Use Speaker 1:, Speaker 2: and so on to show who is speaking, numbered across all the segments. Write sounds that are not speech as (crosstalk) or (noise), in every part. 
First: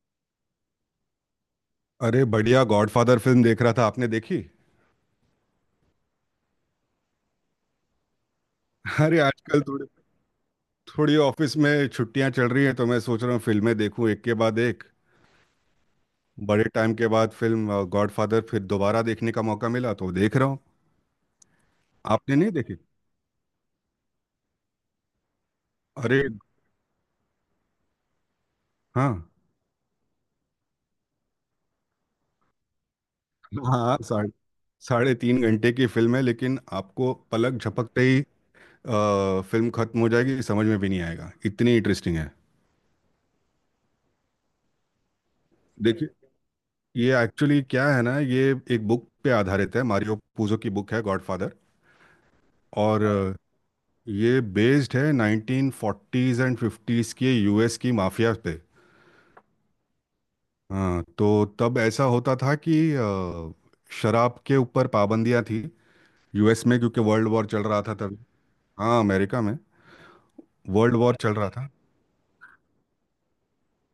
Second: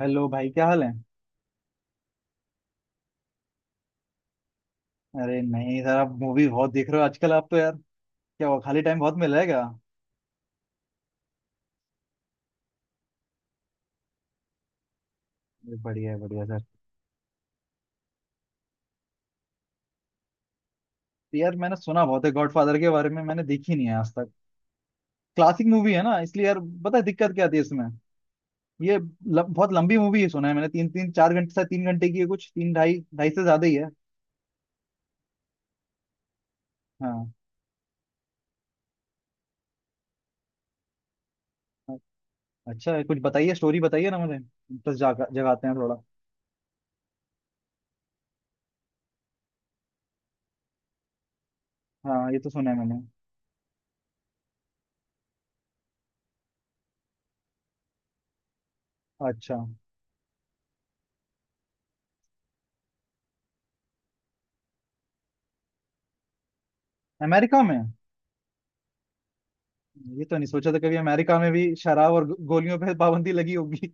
Speaker 1: Hello भाई, क्या हाल है?
Speaker 2: अरे, बढ़िया। गॉडफादर फिल्म देख रहा था। आपने देखी?
Speaker 1: अरे नहीं सर, आप मूवी बहुत देख रहे हो आजकल। आप तो यार, क्या हुआ? खाली टाइम बहुत
Speaker 2: अरे,
Speaker 1: मिल रहा है
Speaker 2: आजकल
Speaker 1: क्या?
Speaker 2: थोड़ी थोड़ी ऑफिस में छुट्टियां चल रही हैं, तो मैं सोच रहा हूँ फिल्में देखूं एक के बाद एक।
Speaker 1: बढ़िया है, बढ़िया
Speaker 2: बड़े
Speaker 1: सर।
Speaker 2: टाइम के बाद फिल्म गॉडफादर फिर दोबारा देखने का मौका मिला तो देख रहा हूँ।
Speaker 1: तो यार मैंने सुना बहुत है
Speaker 2: आपने नहीं देखी?
Speaker 1: गॉडफादर के बारे में, मैंने देखी नहीं है आज तक। क्लासिक मूवी है ना,
Speaker 2: अरे।
Speaker 1: इसलिए यार। पता है दिक्कत क्या आती है इसमें?
Speaker 2: हाँ।
Speaker 1: बहुत लंबी मूवी है, सुना है मैंने तीन तीन चार घंटे से, 3 घंटे की है कुछ, तीन, ढाई ढाई से ज्यादा ही है।
Speaker 2: हाँ, साढ़े साढ़े तीन घंटे की फिल्म है, लेकिन आपको
Speaker 1: हाँ।
Speaker 2: पलक झपकते ही फिल्म खत्म हो जाएगी, समझ में भी नहीं आएगा, इतनी
Speaker 1: अ-
Speaker 2: इंटरेस्टिंग है।
Speaker 1: अच्छा है, कुछ बताइए, स्टोरी बताइए ना, मुझे इंटरेस्ट जागा, जगाते हैं थोड़ा।
Speaker 2: देखिए, ये एक्चुअली क्या है ना, ये एक बुक पे आधारित है, मारियो पूजो की बुक है गॉडफादर।
Speaker 1: हाँ, ये तो सुना है मैंने।
Speaker 2: और ये बेस्ड है 1940s एंड 50s के यूएस की माफिया पे।
Speaker 1: अच्छा।
Speaker 2: हाँ, तो तब ऐसा होता था कि शराब के ऊपर पाबंदियां थी, यूएस में, क्योंकि वर्ल्ड वॉर
Speaker 1: अमेरिका
Speaker 2: चल
Speaker 1: में?
Speaker 2: रहा था तभी। हाँ, अमेरिका में।
Speaker 1: ये तो नहीं सोचा था कभी
Speaker 2: वर्ल्ड वॉर चल
Speaker 1: अमेरिका
Speaker 2: रहा
Speaker 1: में
Speaker 2: था।
Speaker 1: भी शराब और गोलियों पे पाबंदी लगी होगी।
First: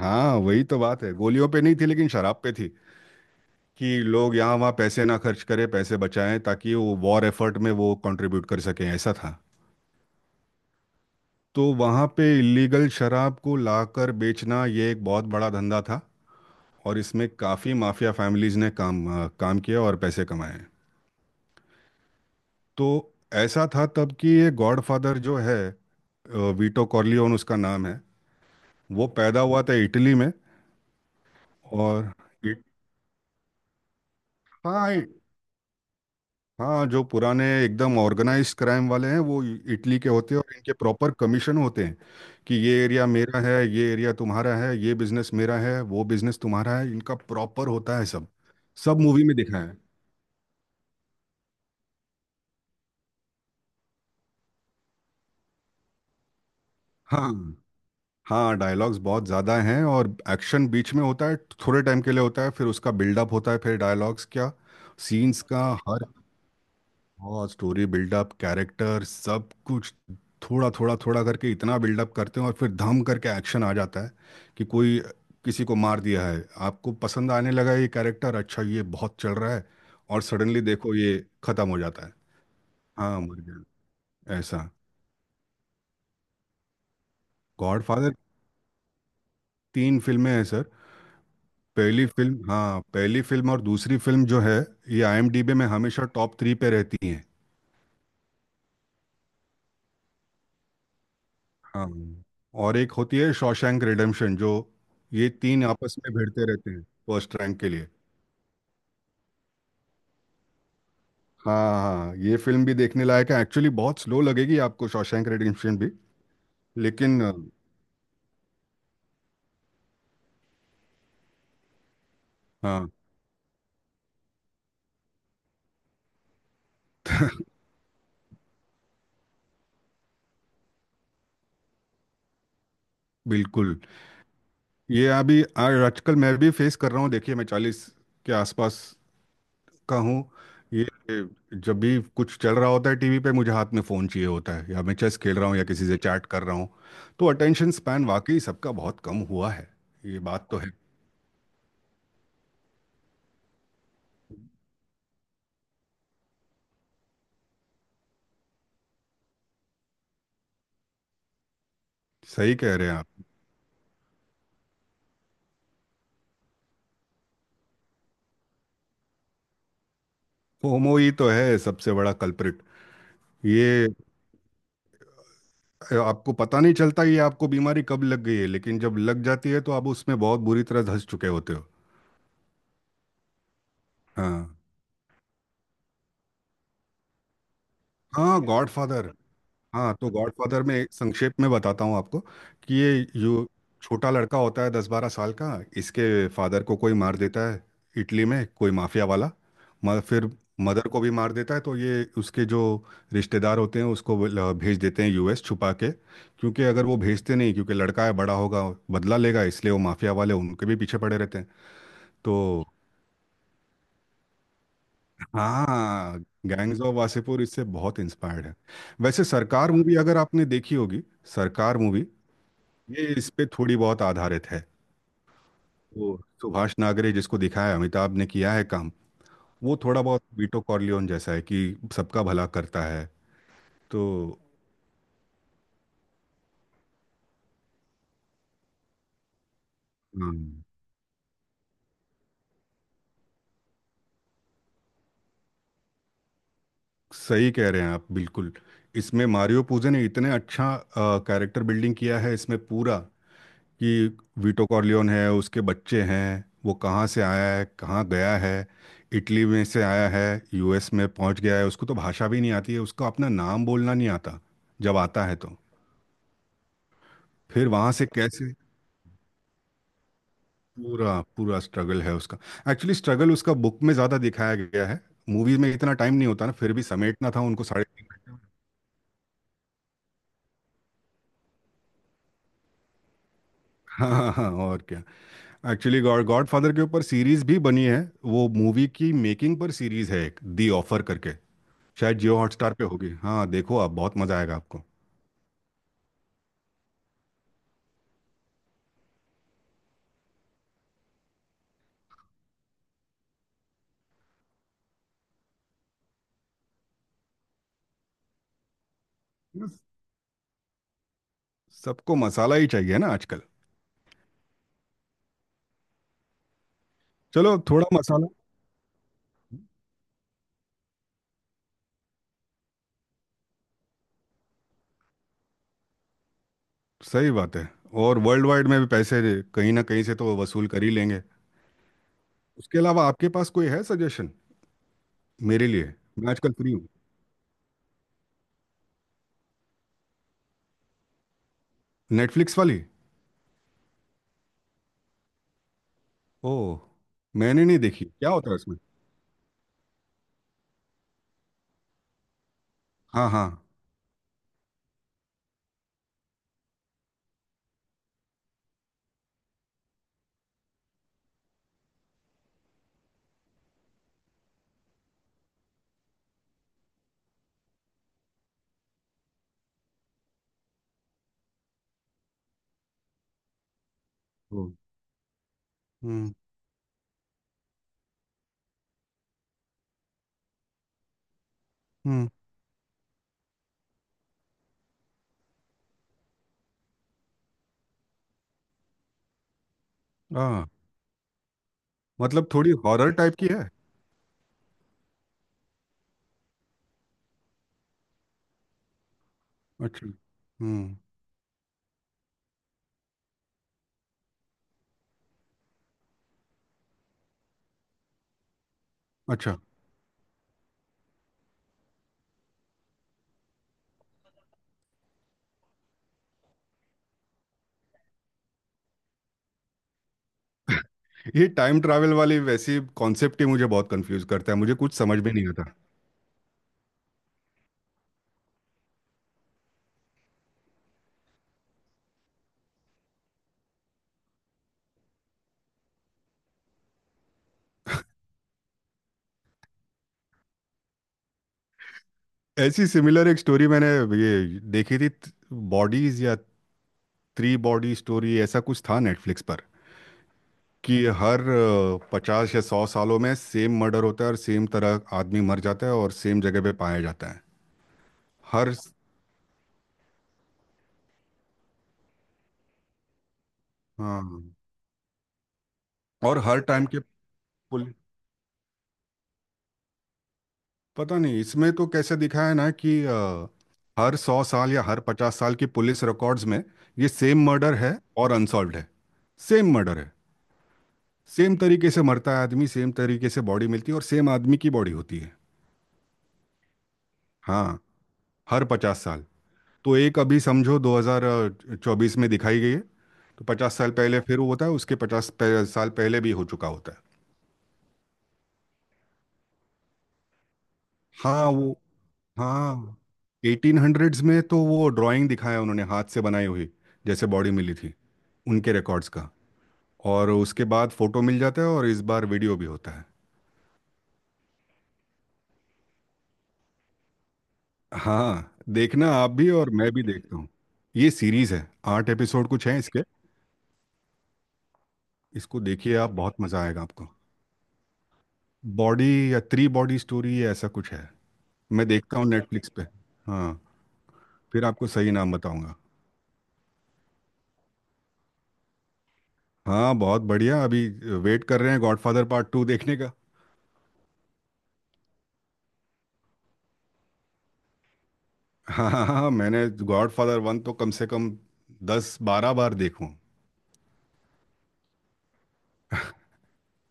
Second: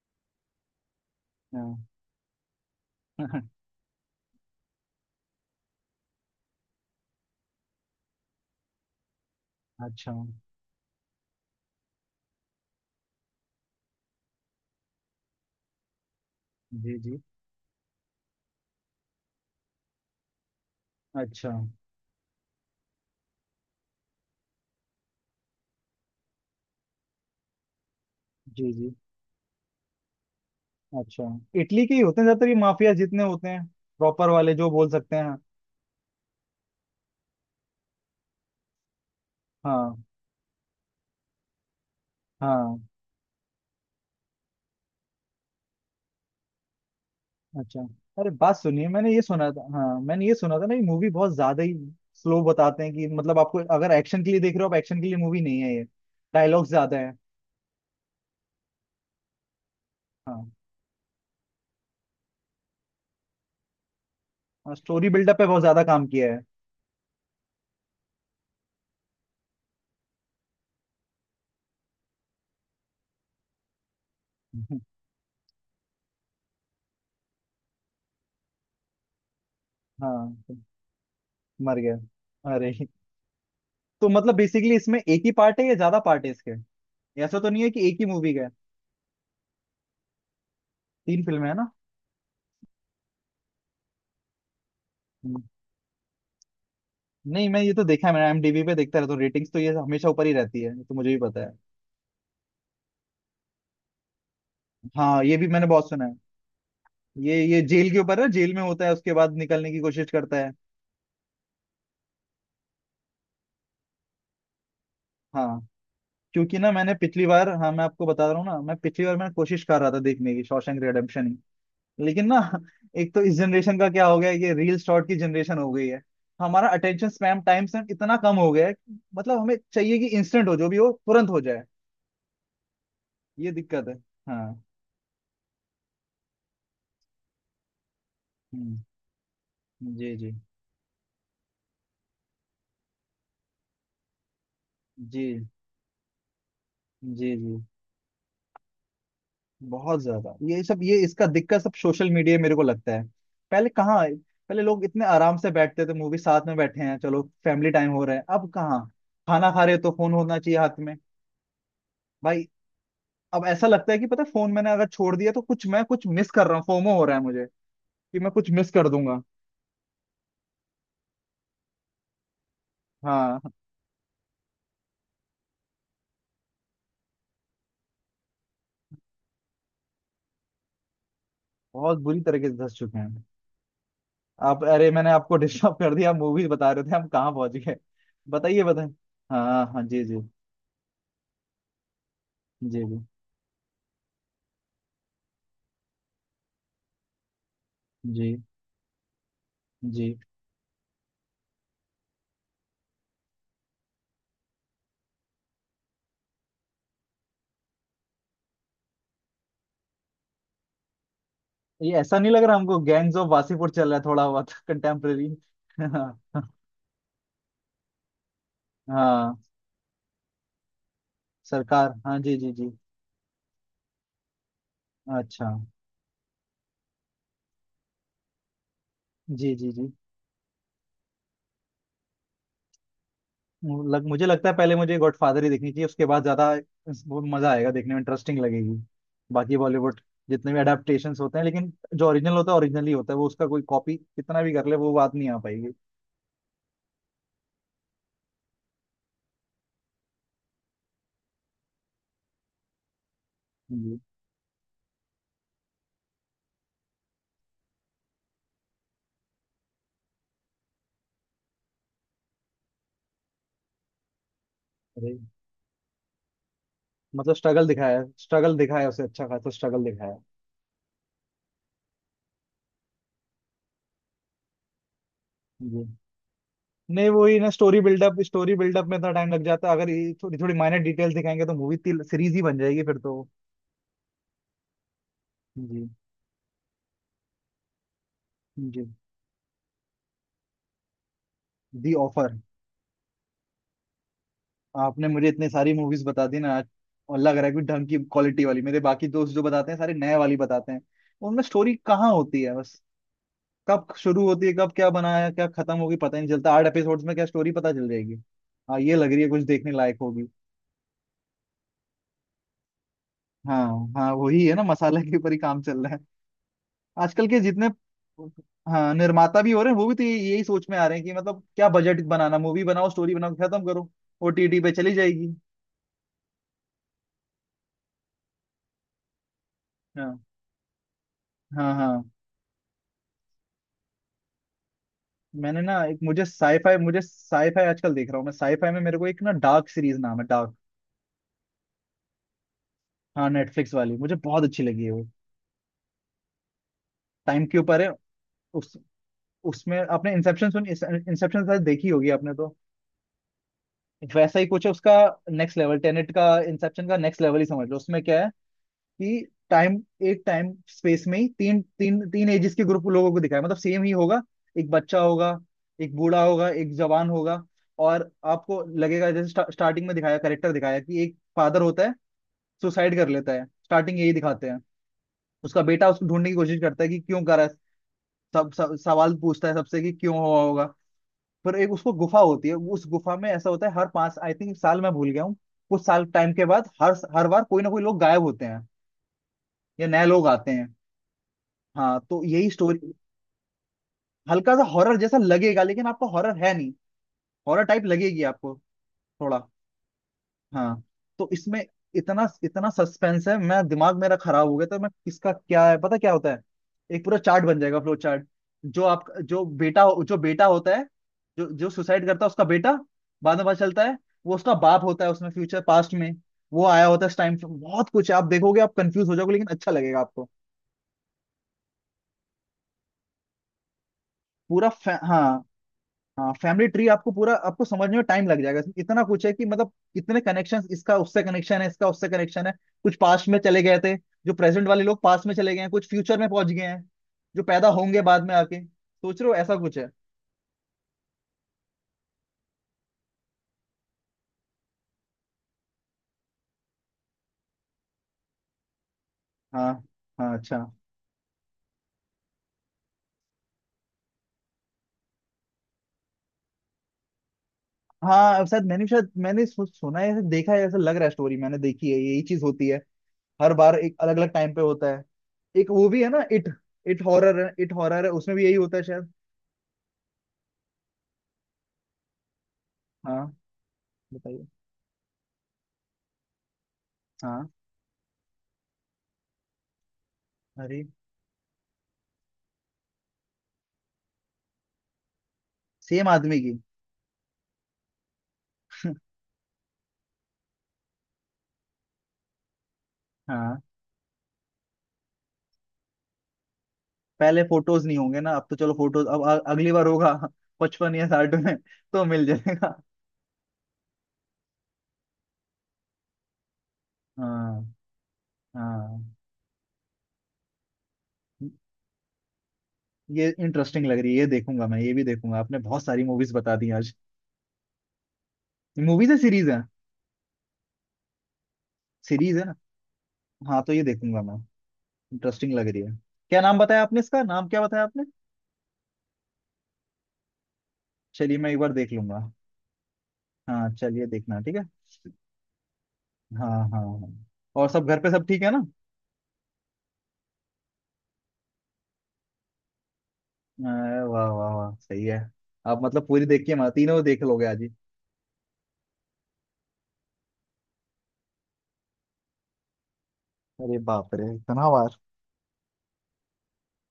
Speaker 2: हाँ, वही तो बात है, गोलियों पे नहीं
Speaker 1: हाँ।
Speaker 2: थी लेकिन शराब पे थी।
Speaker 1: (laughs)
Speaker 2: कि लोग यहाँ वहाँ पैसे ना खर्च करें, पैसे बचाएं, ताकि वो वॉर एफर्ट में वो कंट्रीब्यूट कर सकें, ऐसा था।
Speaker 1: अच्छा।
Speaker 2: तो वहाँ पे इलीगल शराब को लाकर बेचना ये एक बहुत बड़ा धंधा था। और
Speaker 1: जी जी।
Speaker 2: इसमें काफ़ी माफिया फैमिलीज ने काम किया और पैसे कमाए हैं।
Speaker 1: अच्छा।
Speaker 2: तो ऐसा था तब कि ये गॉडफादर जो है, वीटो कॉर्लियोन उसका नाम है।
Speaker 1: जी जी।
Speaker 2: वो पैदा हुआ था इटली में।
Speaker 1: अच्छा। इटली के ही
Speaker 2: और
Speaker 1: होते हैं ज्यादातर ये
Speaker 2: इट,
Speaker 1: माफिया जितने होते हैं। प्रॉपर वाले, जो बोल
Speaker 2: हाँ,
Speaker 1: सकते हैं।
Speaker 2: हाँ, जो पुराने एकदम ऑर्गेनाइज क्राइम वाले हैं वो
Speaker 1: हाँ।
Speaker 2: इटली के होते हैं, और इनके प्रॉपर कमीशन होते हैं। कि ये
Speaker 1: हाँ।
Speaker 2: एरिया मेरा है, ये एरिया तुम्हारा है, ये बिजनेस मेरा है, वो बिजनेस तुम्हारा है, इनका प्रॉपर
Speaker 1: अच्छा।
Speaker 2: होता है सब।
Speaker 1: अरे बात सुनिए,
Speaker 2: सब
Speaker 1: मैंने ये
Speaker 2: मूवी में
Speaker 1: सुना
Speaker 2: दिखाया
Speaker 1: था,
Speaker 2: है।
Speaker 1: हाँ मैंने ये सुना था ना, ये मूवी बहुत ज्यादा ही स्लो बताते हैं। कि मतलब आपको अगर एक्शन के लिए देख रहे हो आप, एक्शन के लिए मूवी नहीं है ये। डायलॉग्स ज्यादा है।
Speaker 2: हाँ। हाँ, डायलॉग्स बहुत ज़्यादा हैं और
Speaker 1: हाँ।
Speaker 2: एक्शन बीच में होता है, थोड़े टाइम के लिए होता है, फिर उसका बिल्डअप होता है, फिर डायलॉग्स क्या,
Speaker 1: और स्टोरी बिल्डअप
Speaker 2: सीन्स
Speaker 1: पे बहुत
Speaker 2: का।
Speaker 1: ज्यादा
Speaker 2: हर,
Speaker 1: काम किया है।
Speaker 2: और स्टोरी बिल्डअप, कैरेक्टर, सब कुछ थोड़ा थोड़ा थोड़ा करके इतना बिल्डअप करते हैं और फिर धम करके एक्शन आ जाता है। कि कोई
Speaker 1: (laughs)
Speaker 2: किसी को मार दिया है, आपको पसंद आने लगा ये कैरेक्टर, अच्छा ये बहुत चल रहा है, और
Speaker 1: हाँ तो।
Speaker 2: सडनली देखो ये ख़त्म
Speaker 1: मर
Speaker 2: हो
Speaker 1: गया?
Speaker 2: जाता है।
Speaker 1: अरे।
Speaker 2: हाँ, मर गया।
Speaker 1: तो मतलब
Speaker 2: ऐसा।
Speaker 1: बेसिकली इसमें एक ही पार्ट है या ज्यादा पार्ट है इसके? ऐसा तो नहीं है कि एक ही
Speaker 2: गॉडफादर
Speaker 1: मूवी।
Speaker 2: तीन फिल्में हैं सर।
Speaker 1: तीन फिल्में है ना?
Speaker 2: पहली फिल्म, हाँ, पहली फिल्म और दूसरी फिल्म जो है, ये
Speaker 1: हम्म।
Speaker 2: आईएमडीबी में हमेशा टॉप थ्री पे रहती हैं।
Speaker 1: नहीं, मैं ये तो देखा है, मैंने IMDb पे देखता रहता हूँ रेटिंग्स, तो ये हमेशा ऊपर ही रहती है, ये तो मुझे भी पता है।
Speaker 2: हाँ। और एक होती है शॉशैंक रिडेम्पशन, जो,
Speaker 1: हाँ,
Speaker 2: ये
Speaker 1: ये भी
Speaker 2: तीन
Speaker 1: मैंने बहुत
Speaker 2: आपस
Speaker 1: सुना
Speaker 2: में
Speaker 1: है।
Speaker 2: भिड़ते रहते हैं फर्स्ट रैंक
Speaker 1: ये
Speaker 2: के लिए।
Speaker 1: जेल के ऊपर है, जेल में होता है, उसके बाद निकलने की कोशिश करता है।
Speaker 2: हाँ। हाँ, ये फिल्म भी देखने लायक है एक्चुअली, बहुत स्लो लगेगी आपको शॉशैंक
Speaker 1: हाँ।
Speaker 2: रिडेम्पशन भी।
Speaker 1: क्योंकि ना, मैंने
Speaker 2: लेकिन
Speaker 1: पिछली बार, हाँ मैं आपको बता रहा हूँ ना, मैं पिछली बार मैं कोशिश कर रहा था देखने की शॉशैंक रिडेम्पशन ही। लेकिन ना,
Speaker 2: हाँ,
Speaker 1: (laughs) एक तो इस जनरेशन का क्या हो गया है, ये रील शॉर्ट की जनरेशन हो गई है। हमारा अटेंशन स्पैम, टाइम स्पैम इतना कम हो गया है कि मतलब हमें चाहिए कि इंस्टेंट हो, जो भी हो तुरंत हो जाए। ये
Speaker 2: बिल्कुल।
Speaker 1: दिक्कत है। हाँ।
Speaker 2: ये अभी आजकल मैं भी फेस कर रहा हूँ। देखिए, मैं 40 के
Speaker 1: हम्म,
Speaker 2: आसपास का
Speaker 1: जी
Speaker 2: हूँ।
Speaker 1: जी।
Speaker 2: ये जब भी कुछ चल रहा होता है टीवी पे, मुझे हाथ में फ़ोन चाहिए होता है, या मैं चेस
Speaker 1: जी
Speaker 2: खेल रहा हूँ, या किसी से चैट कर रहा हूँ। तो
Speaker 1: जी। जी।
Speaker 2: अटेंशन स्पैन वाकई सबका बहुत कम हुआ है।
Speaker 1: बहुत
Speaker 2: ये
Speaker 1: ज्यादा
Speaker 2: बात तो
Speaker 1: ये
Speaker 2: है।
Speaker 1: सब, ये इसका दिक्कत सब सोशल मीडिया, मेरे को लगता है। पहले कहाँ, पहले लोग इतने आराम से बैठते थे, मूवी साथ में बैठे हैं, चलो फैमिली टाइम हो रहा है। अब कहाँ? खाना खा रहे हो तो फोन होना चाहिए हाथ में। भाई।
Speaker 2: सही कह रहे हैं आप।
Speaker 1: अब ऐसा लगता है कि पता है, फोन मैंने अगर छोड़ दिया तो कुछ, मैं कुछ मिस कर रहा हूँ, फोमो हो रहा है मुझे, कि मैं कुछ मिस कर दूंगा।
Speaker 2: फोमो ही तो है सबसे बड़ा कल्प्रिट।
Speaker 1: हाँ।
Speaker 2: ये आपको पता नहीं चलता ये आपको बीमारी कब लग गई है, लेकिन जब लग जाती है तो आप उसमें बहुत बुरी तरह धंस चुके होते हो।
Speaker 1: बहुत बुरी तरीके से धस चुके हैं।
Speaker 2: हाँ।
Speaker 1: आप, अरे मैंने आपको डिस्टर्ब कर दिया, आप मूवी बता रहे थे, हम कहाँ पहुंच गए?
Speaker 2: हाँ।
Speaker 1: बताइए बताइए।
Speaker 2: गॉडफादर।
Speaker 1: हाँ हाँ,
Speaker 2: हाँ,
Speaker 1: जी
Speaker 2: तो
Speaker 1: जी।
Speaker 2: गॉडफादर में एक, संक्षेप में बताता हूँ आपको,
Speaker 1: जी
Speaker 2: कि
Speaker 1: जी
Speaker 2: ये जो छोटा लड़का होता है 10-12 साल का, इसके फादर को कोई मार देता है, इटली
Speaker 1: जी
Speaker 2: में, कोई माफिया वाला। मगर
Speaker 1: जी।
Speaker 2: फिर मदर को भी मार देता है, तो ये उसके जो रिश्तेदार होते हैं, उसको वो भेज देते हैं यूएस छुपा के, क्योंकि अगर वो भेजते नहीं, क्योंकि लड़का है, बड़ा होगा, बदला लेगा, इसलिए वो माफिया वाले उनके भी पीछे पड़े रहते हैं।
Speaker 1: ये ऐसा नहीं लग रहा
Speaker 2: तो
Speaker 1: हमको, गैंग्स ऑफ वासीपुर चल रहा है थोड़ा बहुत, कंटेम्प्रेरी? (laughs)
Speaker 2: हाँ,
Speaker 1: हाँ।
Speaker 2: गैंग्स ऑफ वासेपुर इससे बहुत इंस्पायर्ड है। वैसे
Speaker 1: हाँ।
Speaker 2: सरकार मूवी अगर आपने देखी होगी, सरकार
Speaker 1: सरकार,
Speaker 2: मूवी,
Speaker 1: हाँ जी जी जी।
Speaker 2: ये इस पे थोड़ी बहुत आधारित है।
Speaker 1: अच्छा।
Speaker 2: वो सुभाष नागरे जिसको दिखाया है, अमिताभ ने किया है काम,
Speaker 1: जी जी
Speaker 2: वो
Speaker 1: जी।
Speaker 2: थोड़ा बहुत वीटो कॉर्लियोन जैसा है, कि सबका भला करता है। तो
Speaker 1: मुझे लगता है पहले मुझे गॉडफादर ही देखनी चाहिए, उसके बाद ज्यादा वो मजा आएगा देखने में, इंटरेस्टिंग लगेगी। बाकी बॉलीवुड जितने भी
Speaker 2: हम्म,
Speaker 1: अडेप्टेशंस होते हैं, लेकिन जो ओरिजिनल होता है, ओरिजिनल ही होता है वो, उसका कोई कॉपी कितना भी कर ले, वो बात नहीं आ पाएगी।
Speaker 2: सही कह रहे हैं आप, बिल्कुल। इसमें मारियो पूजे ने इतने अच्छा कैरेक्टर बिल्डिंग किया है इसमें पूरा, कि
Speaker 1: जी।
Speaker 2: वीटो कॉर्लियोन है, उसके बच्चे हैं, वो कहाँ से आया है, कहाँ गया है, इटली में से आया है, यूएस में पहुंच गया है, उसको तो भाषा भी नहीं आती है, उसको अपना नाम बोलना नहीं आता, जब
Speaker 1: अरे,
Speaker 2: आता है तो
Speaker 1: मतलब स्ट्रगल
Speaker 2: फिर वहां
Speaker 1: दिखाया
Speaker 2: से
Speaker 1: है,
Speaker 2: कैसे,
Speaker 1: स्ट्रगल दिखाया है उसे, अच्छा खासा स्ट्रगल दिखाया है।
Speaker 2: पूरा पूरा स्ट्रगल है उसका। एक्चुअली स्ट्रगल उसका बुक में ज़्यादा दिखाया गया है, मूवीज में
Speaker 1: जी।
Speaker 2: इतना टाइम नहीं होता ना, फिर भी
Speaker 1: नहीं
Speaker 2: समेटना
Speaker 1: वही
Speaker 2: था
Speaker 1: ना,
Speaker 2: उनको
Speaker 1: स्टोरी
Speaker 2: साढ़े
Speaker 1: बिल्डअप,
Speaker 2: (laughs)
Speaker 1: स्टोरी बिल्डअप में इतना टाइम लग जाता है। अगर ये थोड़ी थोड़ी माइनर डिटेल्स दिखाएंगे तो मूवी सीरीज ही बन जाएगी फिर तो।
Speaker 2: हाँ हाँ, और क्या।
Speaker 1: जी।
Speaker 2: एक्चुअली गॉड गॉड फादर के ऊपर सीरीज भी बनी है, वो
Speaker 1: जी।
Speaker 2: मूवी की मेकिंग पर सीरीज है, एक दी ऑफर करके।
Speaker 1: दी
Speaker 2: शायद जियो
Speaker 1: ऑफर।
Speaker 2: हॉटस्टार पे होगी। हाँ, देखो आप, बहुत मज़ा आएगा आपको।
Speaker 1: आपने मुझे इतनी सारी मूवीज बता दी ना आज, और लग रहा है कि ढंग की क्वालिटी वाली। मेरे बाकी दोस्त जो बताते हैं सारे नए वाली बताते हैं, उनमें स्टोरी कहाँ होती है? बस, कब शुरू होती है, कब क्या बनाया, क्या खत्म होगी पता ही नहीं चलता, 8 एपिसोड्स में क्या स्टोरी पता चल जाएगी। हाँ, ये लग रही है कुछ देखने
Speaker 2: बस,
Speaker 1: लायक होगी।
Speaker 2: सबको मसाला ही चाहिए ना आजकल।
Speaker 1: हाँ। हाँ वही है ना, मसाला के ऊपर ही काम चल रहा है आजकल के
Speaker 2: चलो,
Speaker 1: जितने।
Speaker 2: थोड़ा मसाला।
Speaker 1: हाँ निर्माता भी हो रहे हैं, वो भी तो यही सोच में आ रहे हैं कि मतलब क्या बजट बनाना, मूवी बनाओ, स्टोरी बनाओ, खत्म करो, ओटीटी पे चली जाएगी।
Speaker 2: सही बात है। और वर्ल्ड वाइड में भी पैसे कहीं ना कहीं से
Speaker 1: हाँ।
Speaker 2: तो वसूल कर ही लेंगे।
Speaker 1: हाँ हाँ।
Speaker 2: उसके अलावा आपके पास कोई है सजेशन
Speaker 1: मैंने
Speaker 2: मेरे
Speaker 1: ना
Speaker 2: लिए?
Speaker 1: एक, मुझे
Speaker 2: मैं आजकल फ्री।
Speaker 1: साईफाई, मुझे साईफाई आजकल देख रहा हूँ मैं, साईफाई में मेरे को एक ना डार्क सीरीज, नाम है डार्क।
Speaker 2: नेटफ्लिक्स वाली?
Speaker 1: हाँ नेटफ्लिक्स वाली, मुझे बहुत अच्छी लगी है वो।
Speaker 2: ओह,
Speaker 1: टाइम के
Speaker 2: मैंने नहीं
Speaker 1: ऊपर है।
Speaker 2: देखी, क्या होता है
Speaker 1: उस
Speaker 2: उसमें?
Speaker 1: उसमें आपने इंसेप्शन, सुन इंसेप्शन शायद देखी होगी आपने तो।
Speaker 2: हाँ। हाँ।
Speaker 1: वैसा ही कुछ है उसका। नेक्स्ट लेवल, टेनेट का, इंसेप्शन का नेक्स्ट लेवल ही समझ लो, उसमें क्या है कि टाइम, एक टाइम स्पेस में ही तीन तीन तीन एजेस के ग्रुप, लोगों को दिखाया मतलब सेम ही होगा। एक बच्चा होगा, एक बूढ़ा होगा, एक जवान होगा। और आपको लगेगा जैसे स्टार्टिंग में दिखाया करेक्टर, दिखाया कि एक फादर होता है, सुसाइड कर लेता है, स्टार्टिंग यही दिखाते हैं।
Speaker 2: ओ।
Speaker 1: उसका बेटा उसको ढूंढने
Speaker 2: हम्म।
Speaker 1: की कोशिश करता है कि क्यों कर रहा है। सब सवाल पूछता है सबसे कि क्यों हुआ होगा। पर एक उसको गुफा
Speaker 2: हम्म।
Speaker 1: होती है, उस गुफा में ऐसा होता है, हर पांच आई थिंक साल, मैं भूल गया हूँ कुछ साल, टाइम के बाद हर हर बार कोई ना कोई लोग गायब होते हैं या नए लोग आते
Speaker 2: आ।
Speaker 1: हैं। हाँ तो
Speaker 2: मतलब
Speaker 1: यही
Speaker 2: थोड़ी
Speaker 1: स्टोरी।
Speaker 2: हॉरर टाइप की है?
Speaker 1: हल्का सा हॉरर जैसा लगेगा लेकिन आपको हॉरर है नहीं, हॉरर टाइप लगेगी आपको थोड़ा।
Speaker 2: अच्छा।
Speaker 1: हाँ।
Speaker 2: हम्म।
Speaker 1: तो इसमें इतना इतना सस्पेंस है, मैं दिमाग मेरा खराब हो गया, तो मैं किसका क्या है पता, क्या होता है, एक पूरा चार्ट बन जाएगा, फ्लो चार्ट। जो आप, जो
Speaker 2: अच्छा,
Speaker 1: बेटा, जो बेटा होता है, जो जो सुसाइड करता है उसका बेटा, बाद में पता चलता है वो उसका बाप होता है उसमें, फ्यूचर पास्ट में वो आया होता है इस टाइम पे। बहुत कुछ है, आप देखोगे आप कंफ्यूज हो जाओगे लेकिन अच्छा लगेगा आपको।
Speaker 2: ये टाइम ट्रैवल वाली वैसी कॉन्सेप्ट ही मुझे बहुत कंफ्यूज करता है, मुझे कुछ समझ में
Speaker 1: हाँ।
Speaker 2: नहीं आता।
Speaker 1: हाँ, फैमिली ट्री आपको पूरा, आपको समझने में टाइम लग जाएगा, इसमें इतना कुछ है कि मतलब कितने कनेक्शन, इसका उससे कनेक्शन है, इसका उससे कनेक्शन है। कुछ पास्ट में चले गए थे, जो प्रेजेंट वाले लोग पास्ट में चले गए हैं, कुछ फ्यूचर में पहुंच गए हैं, जो पैदा होंगे बाद में आके, सोच रहे हो ऐसा कुछ है।
Speaker 2: ऐसी सिमिलर एक स्टोरी मैंने ये देखी थी, बॉडीज या थ्री बॉडी स्टोरी, ऐसा कुछ था नेटफ्लिक्स पर,
Speaker 1: हाँ। हाँ, अच्छा।
Speaker 2: कि हर 50 या 100 सालों में सेम मर्डर होता है और सेम तरह आदमी मर जाता है और सेम जगह पे पाया जाता है।
Speaker 1: हाँ शायद
Speaker 2: हर,
Speaker 1: मैंने, शायद मैंने सुना है ऐसा, देखा है ऐसा लग रहा है, स्टोरी मैंने देखी है यही चीज होती है। हर बार एक अलग अलग
Speaker 2: हाँ,
Speaker 1: टाइम पे होता है। एक वो भी है ना,
Speaker 2: और
Speaker 1: इट,
Speaker 2: हर टाइम के,
Speaker 1: इट हॉरर है, इट
Speaker 2: पुल,
Speaker 1: हॉरर है, उसमें भी यही होता है शायद।
Speaker 2: पता नहीं इसमें तो कैसे दिखाया है ना कि
Speaker 1: हाँ।
Speaker 2: हर सौ
Speaker 1: बताइए।
Speaker 2: साल या हर 50 साल की पुलिस रिकॉर्ड्स में ये सेम
Speaker 1: हाँ।
Speaker 2: मर्डर है और अनसॉल्व्ड है। सेम मर्डर है,
Speaker 1: अरे।
Speaker 2: सेम तरीके से मरता है आदमी, सेम तरीके से बॉडी मिलती है, और सेम आदमी की बॉडी होती है।
Speaker 1: सेम आदमी की।
Speaker 2: हाँ, हर 50 साल। तो एक अभी समझो 2024 में दिखाई गई है, तो
Speaker 1: हाँ
Speaker 2: 50 साल पहले फिर वो होता है, उसके 50 साल पहले भी हो चुका होता है।
Speaker 1: पहले फोटोज नहीं होंगे ना, अब तो चलो फोटोज, अब अगली बार होगा (laughs) 55 या 60
Speaker 2: हाँ,
Speaker 1: में
Speaker 2: वो,
Speaker 1: तो मिल जाएगा।
Speaker 2: हाँ, 1800s में तो वो ड्राइंग दिखाया उन्होंने हाथ से बनाई हुई, जैसे बॉडी मिली
Speaker 1: हाँ।
Speaker 2: थी, उनके
Speaker 1: हाँ,
Speaker 2: रिकॉर्ड्स का। और उसके बाद फोटो मिल जाता है और इस बार वीडियो भी होता है।
Speaker 1: ये इंटरेस्टिंग लग रही है, ये देखूंगा मैं, ये भी देखूंगा, आपने बहुत सारी मूवीज बता दी आज।
Speaker 2: हाँ,
Speaker 1: मूवीज
Speaker 2: देखना
Speaker 1: है
Speaker 2: आप
Speaker 1: सीरीज
Speaker 2: भी
Speaker 1: है?
Speaker 2: और मैं भी देखता हूँ। ये सीरीज है, आठ
Speaker 1: सीरीज है
Speaker 2: एपिसोड
Speaker 1: ना?
Speaker 2: कुछ है इसके।
Speaker 1: हाँ तो ये देखूंगा मैं, इंटरेस्टिंग
Speaker 2: इसको
Speaker 1: लग रही है।
Speaker 2: देखिए आप, बहुत
Speaker 1: क्या नाम
Speaker 2: मज़ा
Speaker 1: बताया
Speaker 2: आएगा
Speaker 1: आपने,
Speaker 2: आपको।
Speaker 1: इसका नाम क्या बताया आपने?
Speaker 2: बॉडी या थ्री बॉडी स्टोरी या ऐसा कुछ है।
Speaker 1: चलिए मैं एक बार
Speaker 2: मैं
Speaker 1: देख
Speaker 2: देखता
Speaker 1: लूंगा।
Speaker 2: हूँ नेटफ्लिक्स पे। हाँ।
Speaker 1: हाँ चलिए, देखना ठीक है।
Speaker 2: फिर आपको सही नाम बताऊंगा।
Speaker 1: हाँ हाँ हाँ। और सब घर पे सब ठीक है ना?
Speaker 2: हाँ, बहुत बढ़िया। अभी वेट कर रहे हैं गॉडफादर पार्ट टू देखने का।
Speaker 1: अरे वाह वाह वाह, सही है। आप मतलब पूरी देख के माती, तीनों देख लोगे आज ही?
Speaker 2: हाँ हाँ हाँ, मैंने गॉडफादर वन तो कम से कम 10-12 बार देखूं।
Speaker 1: अरे बाप रे, इतना बार?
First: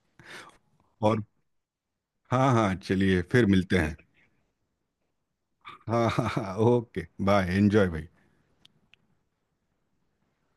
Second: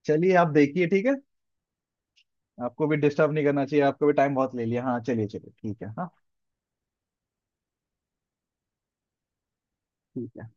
Speaker 1: चलिए आप देखिए, ठीक है।
Speaker 2: और हाँ हाँ,
Speaker 1: आपको भी
Speaker 2: चलिए
Speaker 1: डिस्टर्ब नहीं
Speaker 2: फिर
Speaker 1: करना
Speaker 2: मिलते
Speaker 1: चाहिए,
Speaker 2: हैं।
Speaker 1: आपको भी टाइम बहुत ले लिया। हाँ चलिए चलिए, ठीक है। हाँ,
Speaker 2: हाँ हाँ हाँ, ओके बाय, एंजॉय भाई।
Speaker 1: ठीक है।